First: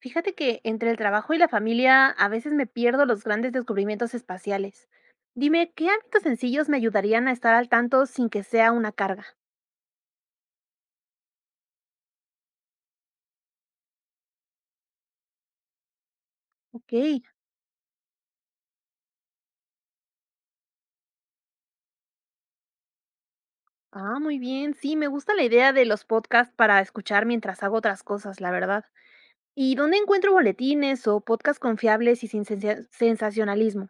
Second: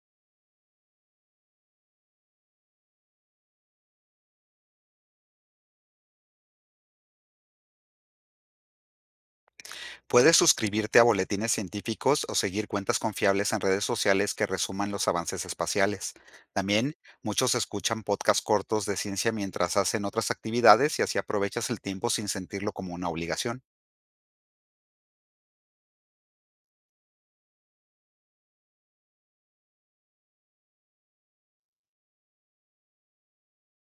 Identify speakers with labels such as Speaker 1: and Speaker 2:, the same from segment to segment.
Speaker 1: Fíjate que entre el trabajo y la familia a veces me pierdo los grandes descubrimientos espaciales. Dime, ¿qué hábitos sencillos me ayudarían a estar al tanto sin que sea una carga?
Speaker 2: Puedes suscribirte a boletines científicos o seguir cuentas confiables en redes sociales que resuman los avances espaciales.
Speaker 1: Ok,
Speaker 2: También muchos escuchan podcasts cortos de ciencia mientras hacen otras actividades y así aprovechas el tiempo sin sentirlo como una obligación.
Speaker 1: ah, muy bien, sí, me gusta la idea de los podcasts para escuchar mientras hago otras cosas, la verdad. ¿Y dónde encuentro boletines o podcasts confiables y sin sensacionalismo?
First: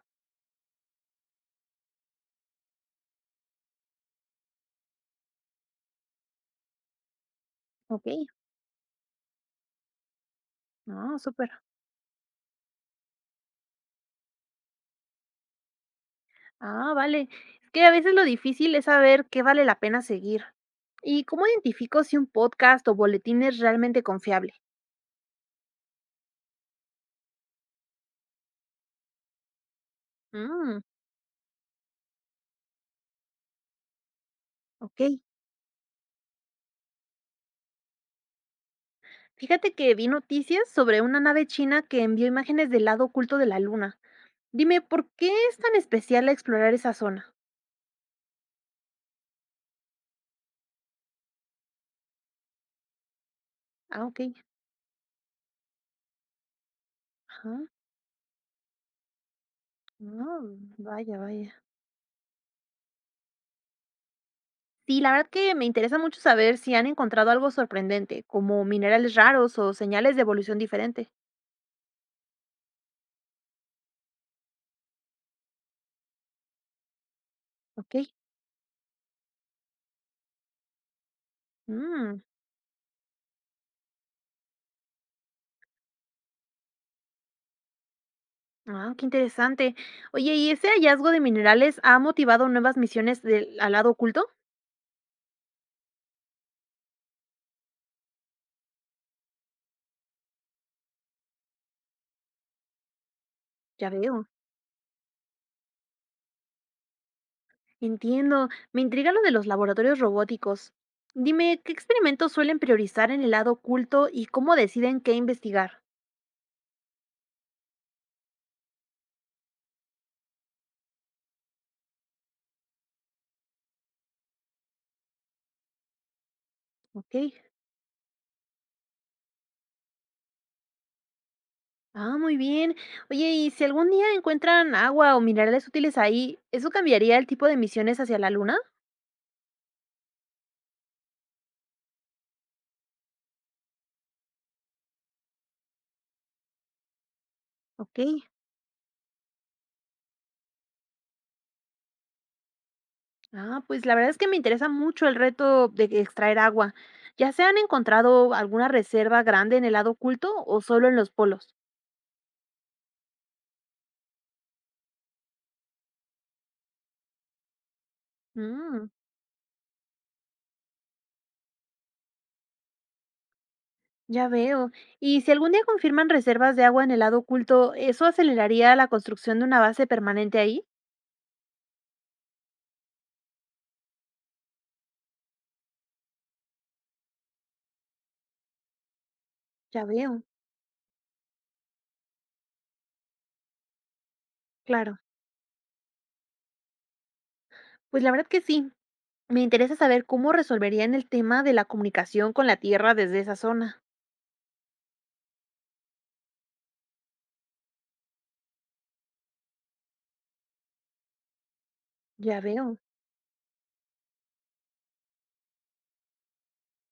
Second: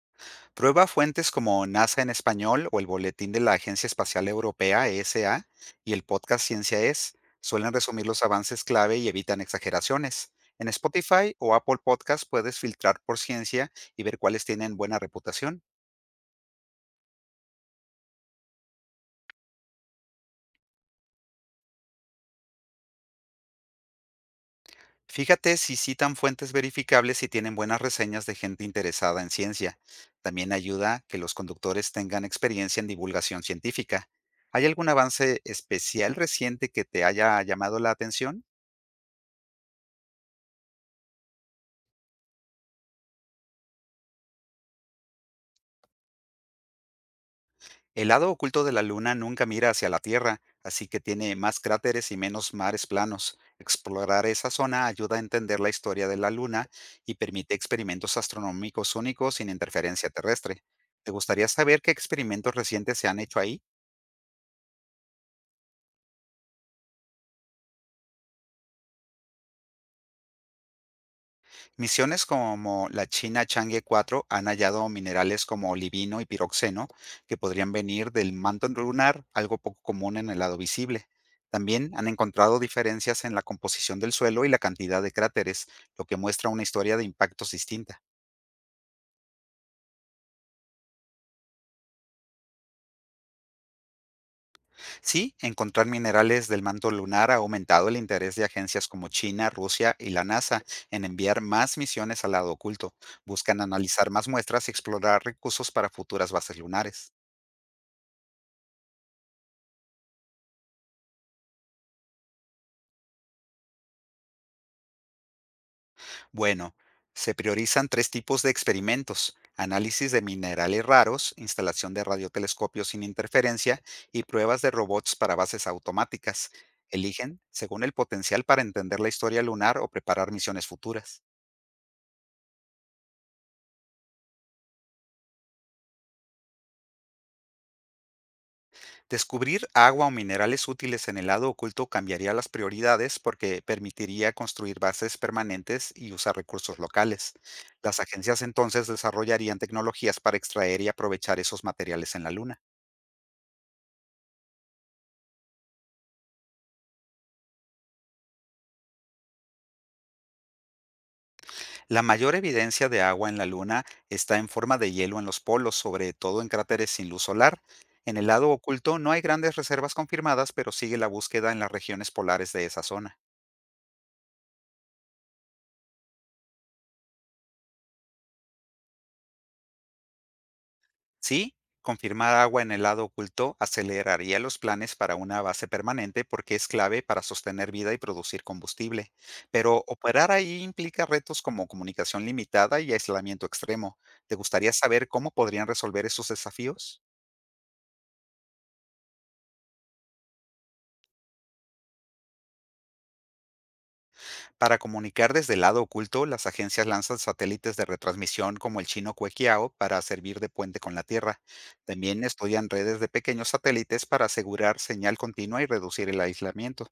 Speaker 2: Prueba fuentes como NASA en español o el boletín de la Agencia Espacial Europea, ESA, y el podcast Ciencia es. Suelen resumir
Speaker 1: Ok,
Speaker 2: los avances clave y evitan exageraciones. En
Speaker 1: ah,
Speaker 2: Spotify
Speaker 1: súper.
Speaker 2: o Apple Podcast puedes filtrar por ciencia y ver cuáles tienen buena reputación.
Speaker 1: Ah, vale. Es que a veces lo difícil es saber qué vale la pena seguir. ¿Y cómo identifico si un podcast o boletín es realmente confiable?
Speaker 2: Fíjate si citan fuentes verificables y tienen buenas reseñas de gente interesada en ciencia. También
Speaker 1: Mm,
Speaker 2: ayuda que los conductores tengan experiencia en divulgación científica. ¿Hay algún
Speaker 1: ok.
Speaker 2: avance especial reciente que te haya llamado la atención?
Speaker 1: Fíjate que vi noticias sobre una nave china que envió imágenes del lado oculto de la luna. Dime, ¿por qué es tan especial explorar esa zona?
Speaker 2: El lado oculto de la Luna nunca mira hacia la Tierra, así que tiene más cráteres y menos mares planos.
Speaker 1: Ah, ok.
Speaker 2: Explorar esa zona ayuda a entender la historia de la Luna y permite
Speaker 1: Ajá.
Speaker 2: experimentos astronómicos únicos sin interferencia
Speaker 1: Ah,
Speaker 2: terrestre. ¿Te
Speaker 1: vaya,
Speaker 2: gustaría
Speaker 1: vaya.
Speaker 2: saber qué experimentos recientes se han hecho ahí?
Speaker 1: Sí, la verdad que me interesa mucho saber si han encontrado algo sorprendente, como minerales raros o señales de evolución diferente.
Speaker 2: Misiones como la China Chang'e 4 han hallado minerales como olivino y piroxeno que podrían
Speaker 1: Ok.
Speaker 2: venir del manto lunar, algo poco común en el lado visible. También han
Speaker 1: Mm,
Speaker 2: encontrado diferencias en la composición del suelo y la cantidad de cráteres, lo que muestra una historia de impactos distinta.
Speaker 1: ah, qué interesante. Oye, ¿y ese hallazgo de minerales ha motivado nuevas misiones al lado oculto?
Speaker 2: Sí, encontrar minerales del manto lunar ha aumentado el interés de agencias como China, Rusia y la NASA en enviar más misiones al lado oculto. Buscan
Speaker 1: Ya
Speaker 2: analizar
Speaker 1: veo.
Speaker 2: más muestras y explorar recursos para futuras bases lunares.
Speaker 1: Entiendo, me intriga lo de los laboratorios robóticos. Dime, ¿qué experimentos suelen priorizar en el lado oculto y cómo deciden qué investigar?
Speaker 2: Bueno, se priorizan tres tipos de experimentos, análisis de minerales raros, instalación de radiotelescopios sin interferencia y pruebas de robots para bases automáticas.
Speaker 1: Ok.
Speaker 2: Eligen según el potencial para entender la historia lunar o preparar misiones futuras.
Speaker 1: Ah, muy bien. Oye, y si algún día encuentran agua o minerales útiles ahí, ¿eso cambiaría el tipo de misiones hacia la luna?
Speaker 2: Descubrir agua o minerales útiles en el lado oculto cambiaría las prioridades porque permitiría construir bases permanentes y usar recursos locales.
Speaker 1: Ok.
Speaker 2: Las agencias entonces desarrollarían tecnologías para extraer y aprovechar esos materiales en la Luna.
Speaker 1: Ah, pues la verdad es que me interesa mucho el reto de extraer agua. ¿Ya se han encontrado alguna reserva grande en el lado oculto o solo en los polos?
Speaker 2: La mayor evidencia de agua en la Luna está en forma de hielo en los polos, sobre todo en cráteres sin luz solar. En el lado
Speaker 1: Mm.
Speaker 2: oculto no hay grandes reservas confirmadas, pero sigue la búsqueda en las regiones polares de esa zona.
Speaker 1: Ya veo. Y si algún día confirman reservas de agua en el lado oculto, ¿eso aceleraría la construcción de una base permanente ahí?
Speaker 2: Sí, confirmar agua en el lado oculto aceleraría los planes para una base permanente porque es clave para sostener vida y producir combustible. Pero
Speaker 1: Ya veo,
Speaker 2: operar ahí implica retos como comunicación limitada y aislamiento extremo. ¿Te gustaría
Speaker 1: claro.
Speaker 2: saber cómo podrían resolver esos desafíos?
Speaker 1: Pues la verdad que sí. Me interesa saber cómo resolverían el tema de la comunicación con la Tierra desde esa zona.
Speaker 2: Para comunicar desde el lado oculto, las agencias lanzan satélites de retransmisión como el chino Cuequiao para servir de puente con la Tierra. También
Speaker 1: Ya
Speaker 2: estudian
Speaker 1: veo.
Speaker 2: redes de pequeños satélites para asegurar señal continua y reducir el aislamiento.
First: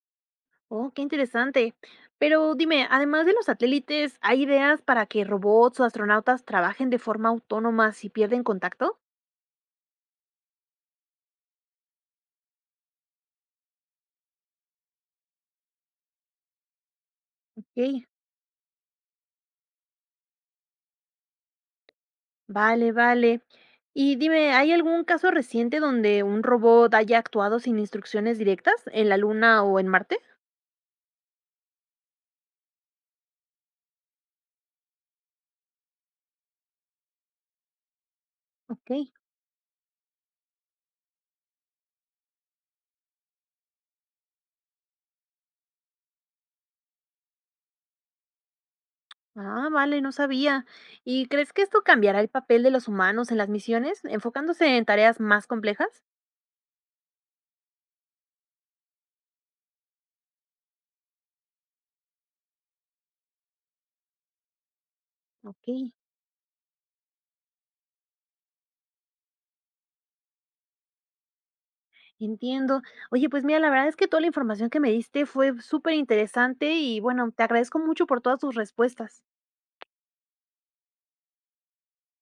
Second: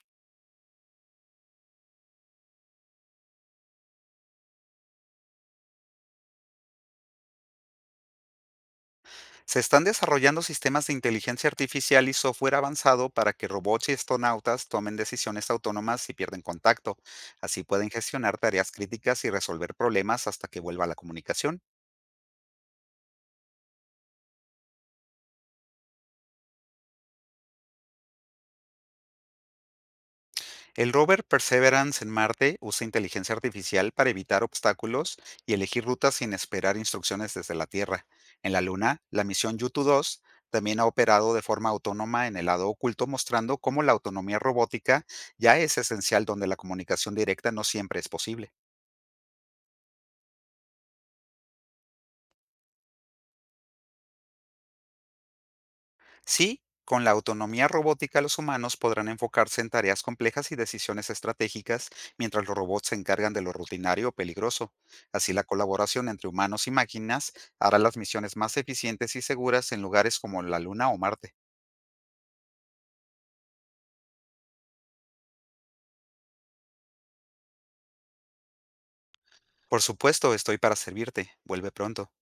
Speaker 1: Oh, qué interesante. Pero dime, además de los satélites, ¿hay ideas para que robots o astronautas trabajen de forma autónoma si pierden contacto?
Speaker 2: Se están desarrollando sistemas de inteligencia artificial y software avanzado para que robots y astronautas tomen decisiones autónomas si pierden contacto. Así pueden
Speaker 1: Ok.
Speaker 2: gestionar tareas críticas y resolver problemas hasta que vuelva la comunicación.
Speaker 1: Vale, vale. Y dime, ¿hay algún caso reciente donde un robot haya actuado sin instrucciones directas en la Luna o en Marte?
Speaker 2: El rover Perseverance en Marte usa inteligencia artificial para evitar obstáculos y elegir rutas sin esperar instrucciones desde la Tierra. En la
Speaker 1: Ok.
Speaker 2: Luna, la misión Yutu-2 también ha operado de forma autónoma en el lado oculto, mostrando cómo la autonomía robótica ya es esencial donde la comunicación directa no siempre es posible.
Speaker 1: Ah, vale, no sabía. ¿Y crees que esto cambiará el papel de los humanos en las misiones, enfocándose en tareas más complejas?
Speaker 2: Sí, con la autonomía robótica los humanos podrán enfocarse en tareas complejas y decisiones estratégicas, mientras los robots se encargan de lo rutinario o peligroso. Así la
Speaker 1: Ok,
Speaker 2: colaboración entre humanos y máquinas hará las misiones más eficientes y seguras en lugares como la Luna o Marte.
Speaker 1: entiendo. Oye, pues mira, la verdad es que toda la información que me diste fue súper interesante y bueno, te agradezco mucho por todas tus respuestas.
Speaker 2: Por supuesto, estoy para servirte. Vuelve pronto.